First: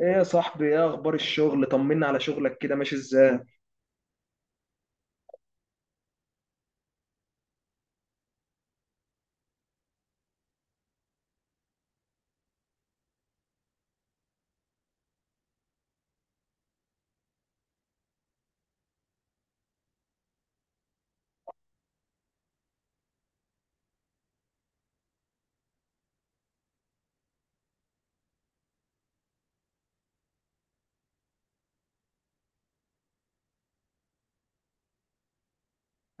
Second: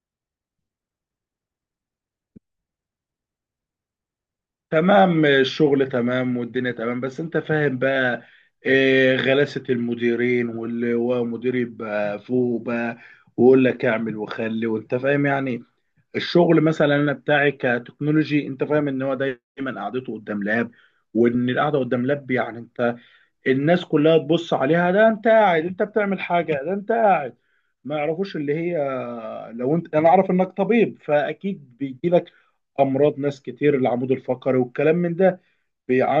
ايه يا صاحبي، ايه اخبار الشغل؟ طمنا على شغلك، كده ماشي ازاي؟ تمام، الشغل تمام والدنيا تمام، بس انت فاهم بقى. غلاسة المديرين، واللي هو مدير يبقى فوق بقى ويقول لك اعمل وخلي، وانت فاهم يعني. الشغل مثلا انا بتاعي كتكنولوجي، انت فاهم ان هو دايما قعدته قدام لاب، وان القعده قدام لاب يعني انت الناس كلها تبص عليها، ده انت قاعد، انت بتعمل حاجه، ده انت قاعد. ما يعرفوش اللي هي. لو انت، انا اعرف انك طبيب فاكيد بيجي لك امراض ناس كتير، العمود الفقري والكلام من ده،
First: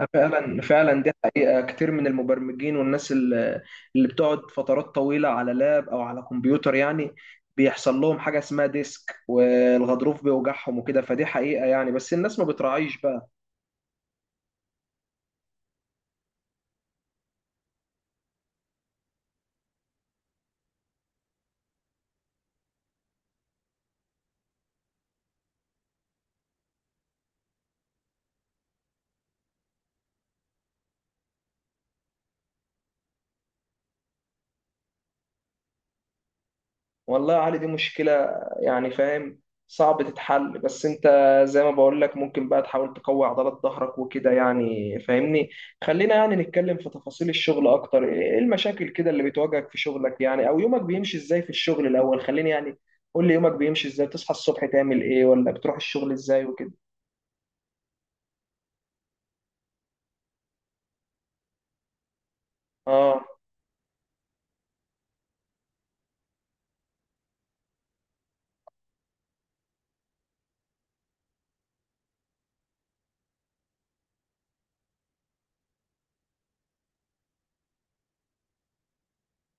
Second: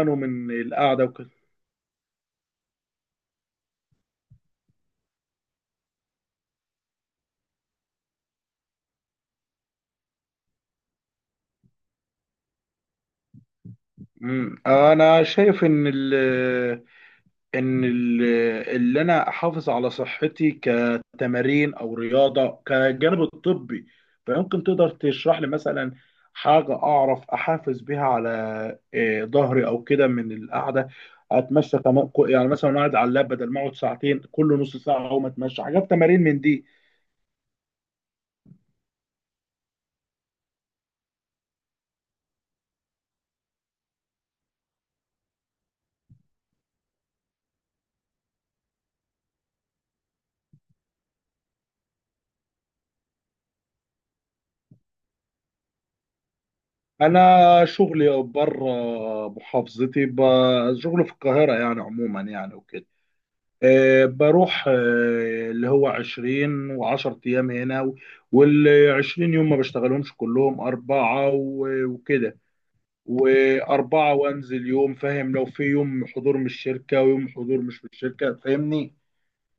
أنا من فعلا القعده دي وكده. حقيقة. كتير من المبرمجين والناس اللي بتقعد فترات طويلة على لاب او على كمبيوتر، يعني بيحصل لهم حاجة اسمها ديسك، والغضروف بيوجعهم وكده. فدي حقيقة يعني، بس الناس ما بتراعيش بقى. مم. انا شايف ان ان ال- اللي انا احافظ على صحتي كتمارين او رياضه كجانب الطبي، فيمكن تقدر تشرح لي مثلا حاجه اعرف احافظ بيها على ظهري او كده من القعده. اتمشى كمان، يعني مثلا قاعد على اللاب، بدل ما اقعد ساعتين كل نص ساعه اقوم اتمشى، حاجات تمارين من دي. والله يا علي دي مشكلة يعني، فاهم؟ صعب تتحل، بس انت زي ما بقول لك ممكن بقى تحاول تقوي عضلات ظهرك وكده، يعني فاهمني؟ خلينا يعني نتكلم في تفاصيل الشغل اكتر. ايه المشاكل كده اللي بتواجهك في شغلك يعني، او يومك بيمشي ازاي في الشغل؟ الاول خليني يعني قول لي يومك بيمشي ازاي، تصحى الصبح تعمل ايه، ولا بتروح الشغل ازاي وكده. انا شغلي بره محافظتي، شغلي في القاهره يعني، عموما يعني وكده. اه، بروح اللي هو 20 و10 ايام هنا، وال 20 يوم ما بشتغلهمش كلهم، اربعه وكده، واربعه، وانزل يوم، فاهم، لو في يوم حضور من الشركه ويوم حضور مش من الشركه، فاهمني،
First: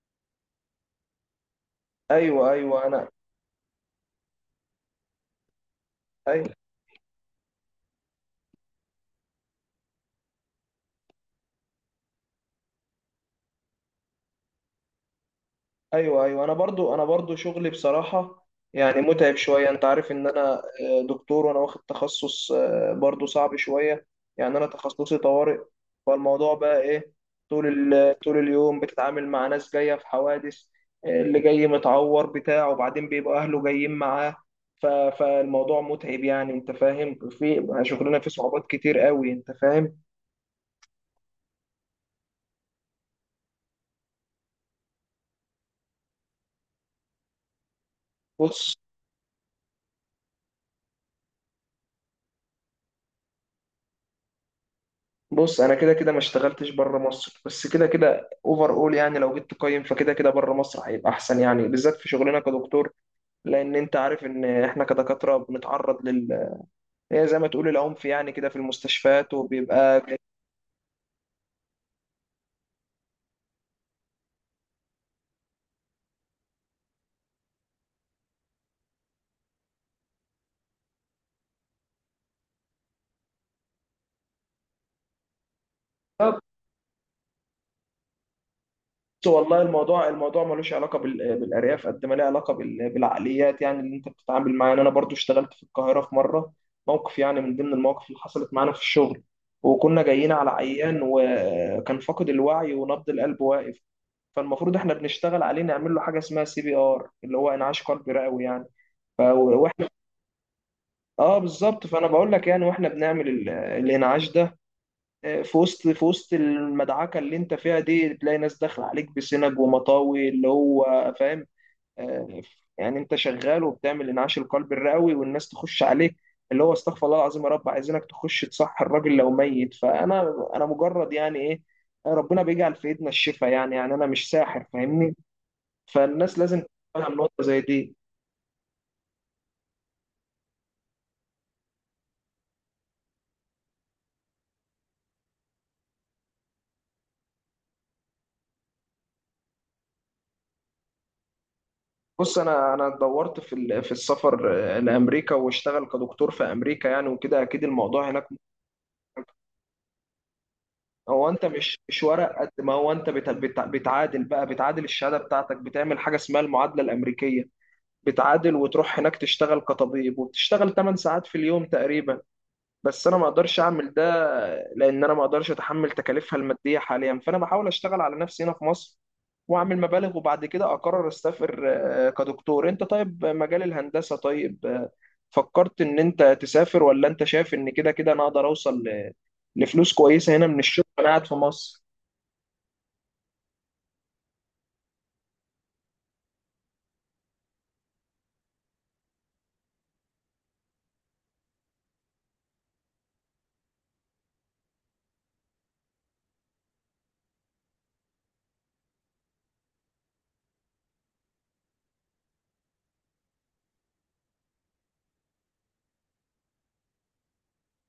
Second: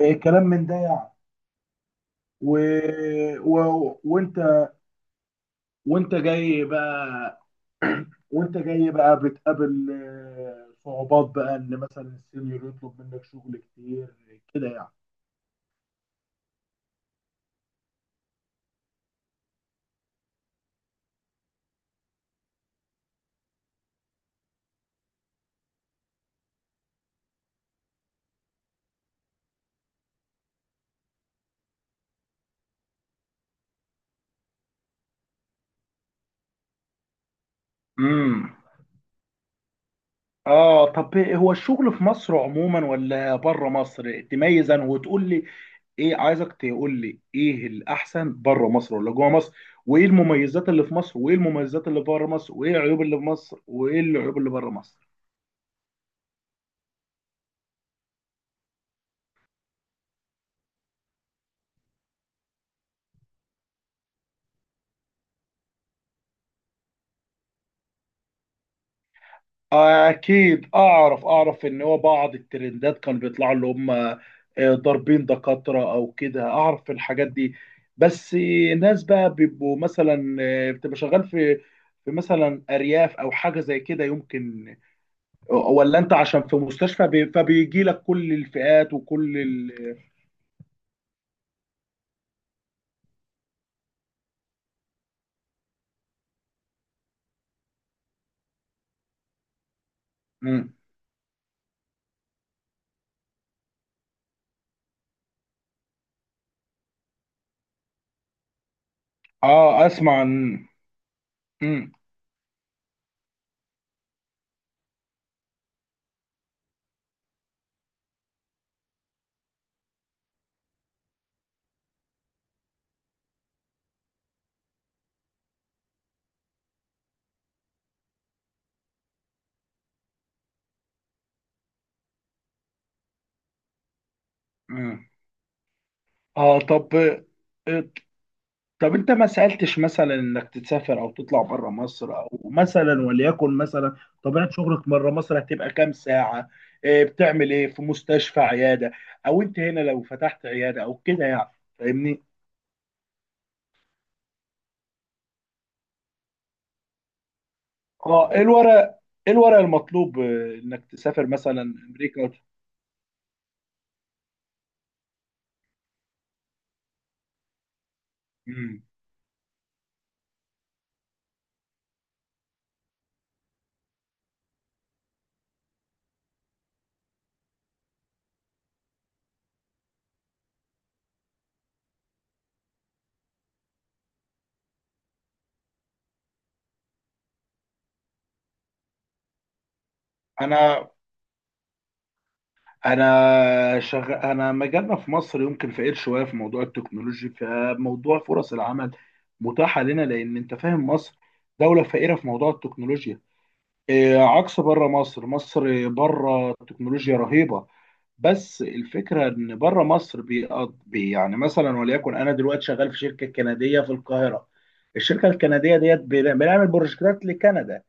كلام من ده يعني. ايوه و... ايوه، انا و... وانت وانت ايوه جاي بقى بتقابل صعوبات بقى، ان مثلا السينيور يطلب منك شغل كتير، كده ايوه ايوه، انا برضو، انا برضو شغلي بصراحه، يعني متعب شويه. انت عارف ان انا دكتور وانا واخد تخصص، برضو صعب شويه يعني. انا تخصصي طوارئ. فالموضوع بقى ايه، طول اليوم بتتعامل مع ناس جايه في حوادث، اللي جاي متعور بتاع، وبعدين بيبقى اهله جايين معاه. فالموضوع متعب يعني، انت فاهم. في شغلنا فيه يعني. صعوبات كتير قوي، انت فاهم؟ اه طب، هو الشغل في مصر عموما ولا بره مصر؟ تميز انا وتقول لي ايه، عايزك تقول لي ايه الاحسن، بره بص، مصر ولا جوه مصر؟ وايه المميزات اللي في مصر، وايه المميزات اللي بره مصر، وايه العيوب اللي في مصر، وايه العيوب اللي بره مصر؟ بص انا كده كده ما اشتغلتش بره مصر، بس كده كده اوفر اول. يعني لو جيت تقيم، فكده كده بره مصر هيبقى احسن يعني، بالذات في شغلنا كدكتور. لان انت عارف ان احنا كدكاتره بنتعرض لل، هي زي ما تقول العنف يعني كده، في المستشفيات وبيبقى. اكيد، اعرف ان هو بعض الترندات كان بيطلعوا اللي هم ضاربين دكاترة او كده، اعرف الحاجات دي. بس ناس بقى بيبقوا مثلا بتبقى شغال في مثلا ارياف او حاجه زي كده، يمكن؟ ولا انت عشان في مستشفى، فبيجي لك كل الفئات بص وكل والله الموضوع، الموضوع ملوش علاقه بالارياف قد ما له علاقه بالعقليات، يعني اللي انت بتتعامل معاه يعني. انا برضو اشتغلت في القاهره، في مره موقف يعني من ضمن المواقف اللي حصلت معانا في الشغل، وكنا جايين على مم. عيان وكان فاقد الوعي ونبض القلب واقف. فالمفروض احنا بنشتغل عليه، نعمل له حاجه اسمها سي بي ار، اللي هو انعاش قلبي رئوي يعني. اه، واحنا اسمع عن. اه بالظبط. مم. فانا بقول لك يعني، واحنا بنعمل الانعاش ده، في وسط المدعكه اللي انت فيها دي، تلاقي ناس داخله عليك بسنج ومطاوي اللي هو، فاهم؟ آه، يعني انت شغال وبتعمل انعاش القلب الرئوي والناس تخش عليك اللي هو استغفر الله العظيم، يا رب! عايزينك تخش تصح الراجل لو ميت. فانا مجرد يعني ايه، ربنا بيجعل في ايدنا الشفاء يعني انا مش ساحر، مم. فاهمني؟ فالناس اه لازم طب، تفهم نقطه زي آه، دي. طب انت ما سألتش مثلا انك تسافر او تطلع بره مصر، او مثلا وليكن مثلا طبيعة شغلك بره مصر هتبقى كام ساعة؟ بتعمل ايه في مستشفى، عيادة؟ او انت هنا لو فتحت عيادة او كده يعني، فاهمني؟ بص، انا دورت في السفر لامريكا واشتغل كدكتور في امريكا يعني وكده، اكيد الموضوع هناك. اه، ايه الورق المطلوب انك تسافر هو انت مثلا مش امريكا؟ ورق قد ما هو انت بتعادل بقى، بتعادل الشهاده بتاعتك، بتعمل حاجه اسمها المعادله الامريكيه. بتعادل مم. وتروح هناك تشتغل كطبيب، وبتشتغل 8 ساعات في اليوم تقريبا. بس انا ما اقدرش اعمل ده، لان انا ما اقدرش اتحمل تكاليفها الماديه حاليا. فانا بحاول اشتغل على نفسي هنا في مصر واعمل مبالغ، وبعد كده اقرر اسافر. كدكتور انت طيب، مجال الهندسه طيب، فكرت ان انت تسافر؟ ولا انت شايف ان كده كده انا اقدر اوصل لفلوس كويسه هنا من الشغل انا وانا قاعد في مصر؟ انا مجالنا في مصر يمكن فقير شويه في موضوع التكنولوجي، فموضوع فرص العمل متاحه لنا، لان انت فاهم مصر دوله فقيره في موضوع التكنولوجيا. إيه، عكس بره مصر، مصر بره التكنولوجيا رهيبه. بس الفكره ان بره مصر بيقض... بي يعني مثلا وليكن انا دلوقتي شغال في شركه كنديه في القاهره. الشركه الكنديه ديت، بنعمل بروجكتات لكندا،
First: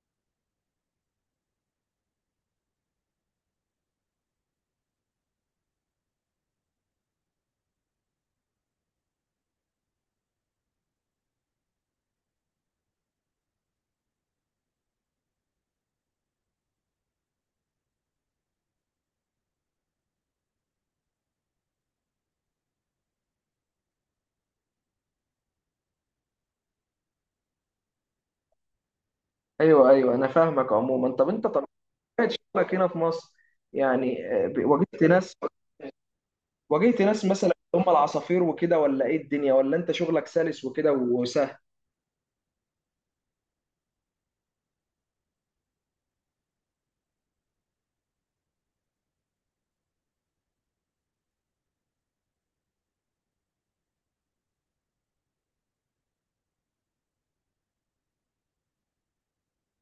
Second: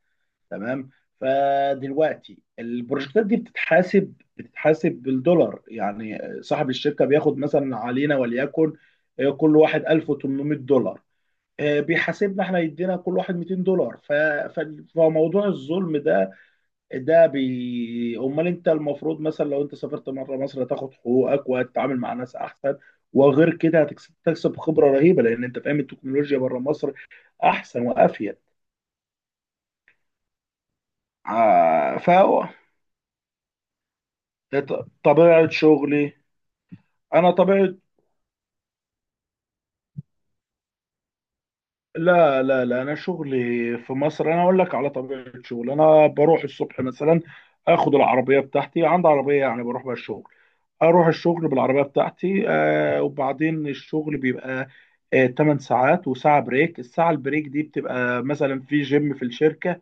تمام. فدلوقتي البروجكتات دي بتتحاسب بالدولار، يعني صاحب الشركة بياخد مثلا علينا وليكن كل واحد $1800، بيحاسبنا احنا يدينا كل واحد $200. ف... فموضوع الظلم ده، امال انت المفروض مثلا لو انت سافرت مره مصر هتاخد حقوقك وهتتعامل مع ناس احسن، وغير كده هتكسب خبره رهيبه لان انت فاهم التكنولوجيا بره مصر احسن وافيد. ايوه ايوه، انا فاهمك عموما. طب انت طبيعه ع- ف شغلك هنا في مصر، يعني واجهت ناس، طبيعة شغلي، واجهت ناس أنا مثلا طبيعة هم العصافير وكده، ولا ايه الدنيا، ولا انت شغلك سلس وكده وسهل؟ لا لا لا، أنا شغلي في مصر. أنا أقول لك على طبيعة شغلي. أنا بروح الصبح مثلا، آخد العربية بتاعتي، عندي عربية يعني، بروح بها الشغل. أروح الشغل بالعربية بتاعتي، وبعدين الشغل بيبقى 8 ساعات وساعة بريك. الساعة البريك دي بتبقى مثلا في جيم في الشركة،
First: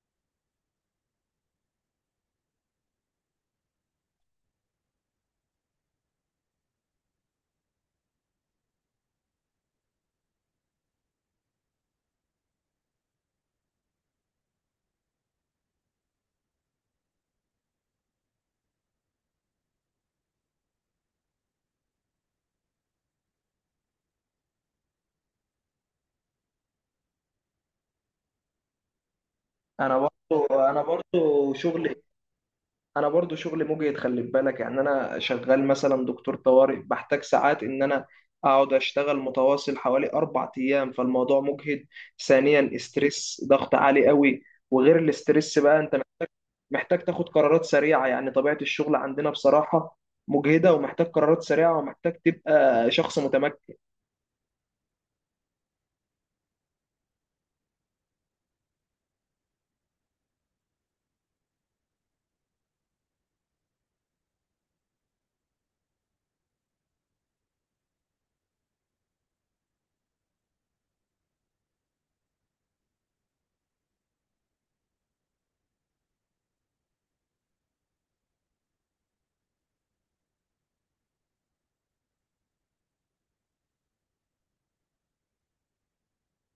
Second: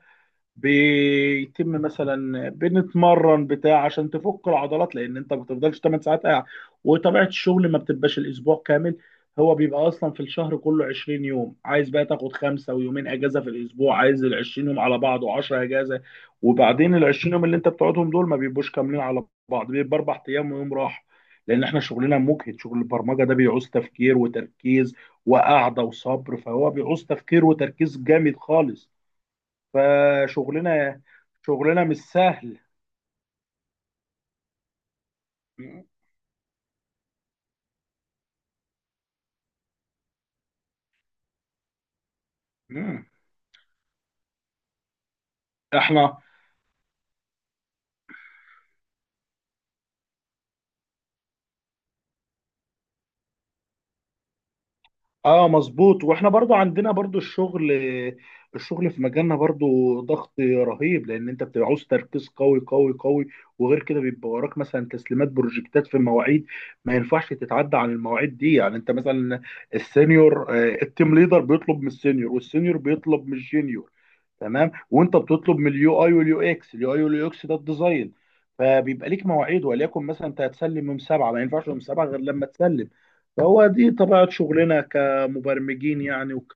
بيتم مثلا بنتمرن بتاع عشان تفك العضلات، لان انت ما بتفضلش 8 ساعات قاعد. وطبيعه الشغل ما بتبقاش الاسبوع كامل، هو بيبقى اصلا في الشهر كله 20 يوم، عايز بقى تاخد خمسه ويومين اجازه في الاسبوع. عايز ال 20 يوم على بعض و10 اجازه، وبعدين ال 20 يوم اللي انت بتقعدهم دول ما بيبقوش كاملين على بعض، بيبقى اربع ايام ويوم راحه، لان احنا شغلنا مجهد. شغل البرمجه ده بيعوز تفكير وتركيز وقعده وصبر، فهو بيعوز تفكير وتركيز جامد خالص. انا برضو انا فشغلنا برضو شغلنا شغلي، مش سهل. انا برضو شغلي مجهد، خلي بالك. يعني انا شغال مم. مثلا دكتور طوارئ، بحتاج ساعات ان انا اقعد اشتغل متواصل حوالي اربع ايام، فالموضوع مجهد. ثانيا مم. استرس، ضغط عالي قوي. وغير الاسترس بقى انت احنا، محتاج تاخد قرارات سريعة. يعني طبيعة الشغل عندنا بصراحة مجهدة، ومحتاج قرارات سريعة، ومحتاج تبقى شخص متمكن. اه، مظبوط. واحنا برضو عندنا برضو الشغل في مجالنا برضو ضغط رهيب، لان انت بتبقى عاوز تركيز قوي قوي قوي. وغير كده بيبقى وراك مثلا تسليمات بروجكتات في مواعيد ما ينفعش تتعدى عن المواعيد دي، يعني انت مثلا السينيور، التيم ليدر بيطلب من السينيور، والسينيور بيطلب من الجينيور، تمام. وانت بتطلب من اليو اي واليو اكس، اليو اي واليو اكس ده الديزاين. فبيبقى ليك مواعيد وليكن مثلا انت هتسلم يوم سبعه، ما ينفعش يوم سبعه غير لما تسلم. فهو دي طبيعه شغلنا كمبرمجين يعني،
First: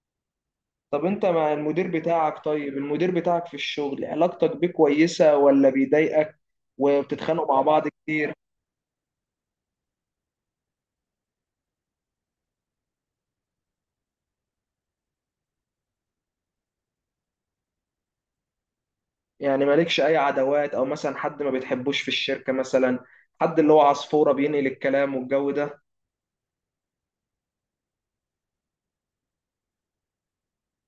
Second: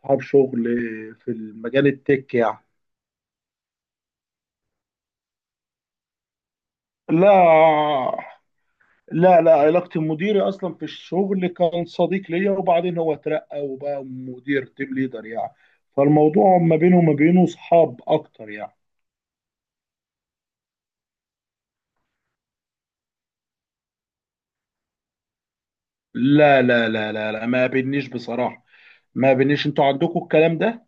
اصحاب شغل طب انت في مع المجال المدير التك بتاعك، يعني. طيب المدير بتاعك في الشغل علاقتك بيه كويسة ولا بيضايقك، لا وبتتخانقوا مع بعض كتير؟ لا لا، علاقتي بمديري اصلا في الشغل كان صديق ليا، وبعدين هو اترقى وبقى مدير تيم ليدر يعني، فالموضوع ما بينه وما بينه صحاب اكتر يعني. يعني مالكش اي عداوات، او مثلا حد ما بتحبوش في الشركة، مثلا حد اللي هو عصفورة بينقل الكلام والجو ده؟ لا لا لا لا لا، ما بينيش بصراحة، ما بينيش. انتوا عندكم الكلام ده؟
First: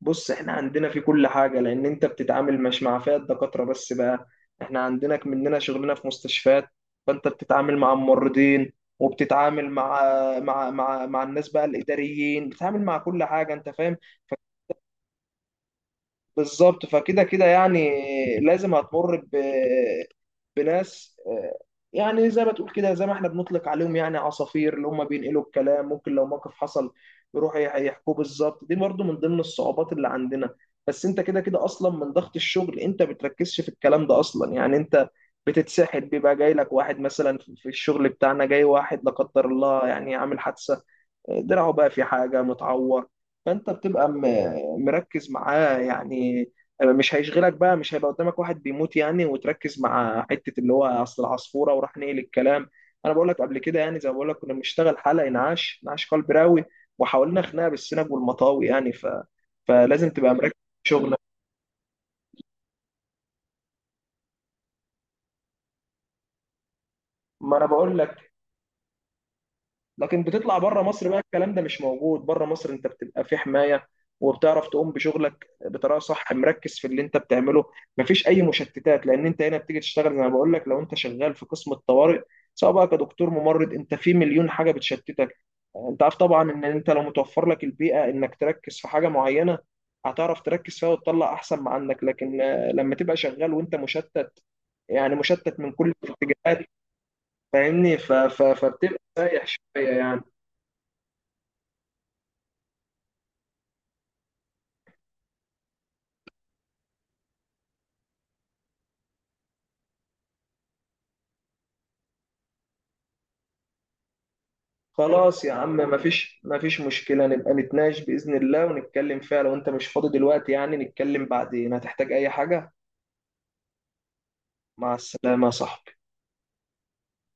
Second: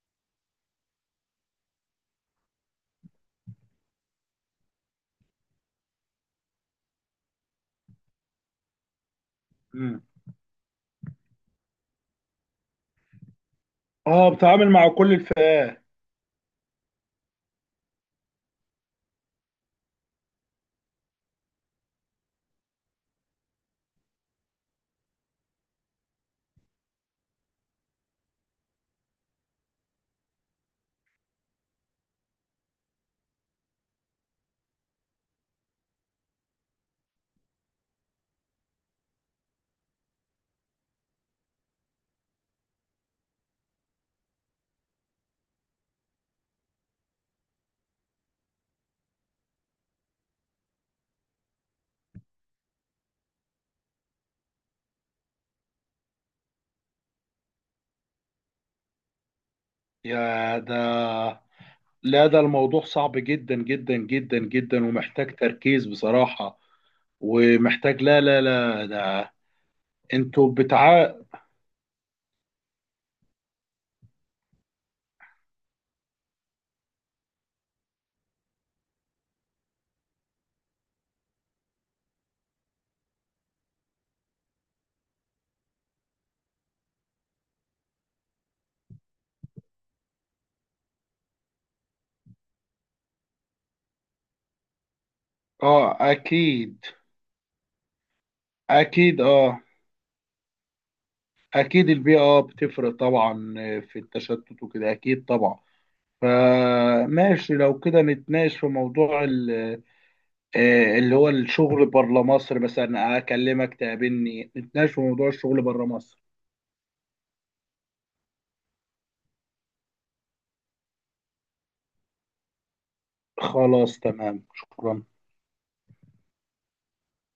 بص احنا عندنا في كل حاجة، لأن أنت بتتعامل مش مع فئة دكاترة بس بقى. احنا عندنا مننا شغلنا في مستشفيات، فأنت بتتعامل مع الممرضين، وبتتعامل مم. مع، مع الناس بقى، الإداريين، بتتعامل مع كل حاجة، أنت فاهم؟ اه، بتعامل مع كل الفئات. بالظبط. فكده كده يعني لازم هتمر بناس، يعني زي ما تقول كده، زي ما احنا بنطلق عليهم يعني عصافير، اللي هم بينقلوا الكلام. ممكن لو موقف حصل يروحوا يحكوه بالظبط. دي برضو من ضمن الصعوبات اللي عندنا. بس انت كده كده اصلا من ضغط الشغل انت بتركزش في الكلام ده اصلا. يعني انت بتتسحل، بيبقى جاي لك واحد مثلا في الشغل بتاعنا، جاي واحد لا قدر الله يعني عامل حادثة، دراعه بقى في حاجة متعور، فأنت بتبقى مركز معاه يعني. مش هيشغلك بقى، مش هيبقى قدامك واحد بيموت يعني وتركز مع حتة اللي هو أصل العصفورة وراح نقل الكلام. أنا بقول لك قبل كده يعني، زي ما بقول لك كنا بنشتغل حلقة إنعاش، إنعاش قلب راوي، وحاولنا خناقة بالسنج والمطاوي يعني. فلازم تبقى مركز يا في شغلك. ده، لا، ده الموضوع صعب جدا جدا جدا جدا ومحتاج تركيز بصراحة، ما أنا بقول ومحتاج، لا لك، لا لا، ده لكن انتوا بتطلع بره مصر بتاع. بقى، الكلام ده مش موجود بره مصر، انت بتبقى في حماية، وبتعرف تقوم بشغلك بطريقة صح، مركز في اللي انت بتعمله، مفيش اي مشتتات. لان انت هنا بتيجي تشتغل زي ما بقول لك، لو انت شغال في قسم الطوارئ، سواء بقى كدكتور ممرض، انت في مليون حاجة بتشتتك. انت عارف طبعا ان انت لو متوفر لك البيئة انك تركز في حاجة معينة، هتعرف تركز فيها وتطلع احسن ما عندك. لكن لما تبقى شغال وانت مشتت، يعني مشتت من كل اه الاتجاهات، اكيد فاهمني؟ فبتبقى اكيد. سايح اه شوية يعني. اكيد البيئة اه بتفرق طبعا في التشتت وكده، اكيد طبعا. فماشي، لو كده نتناقش في موضوع اللي هو الشغل بره مصر، مثلا اكلمك تقابلني نتناقش في موضوع خلاص يا الشغل عم، بره مصر. مفيش مشكلة. نبقى نتناقش بإذن الله ونتكلم فيها. لو أنت مش فاضي دلوقتي يعني نتكلم بعدين. هتحتاج أي حاجة؟ خلاص تمام، مع شكرا. السلامة يا صاحبي.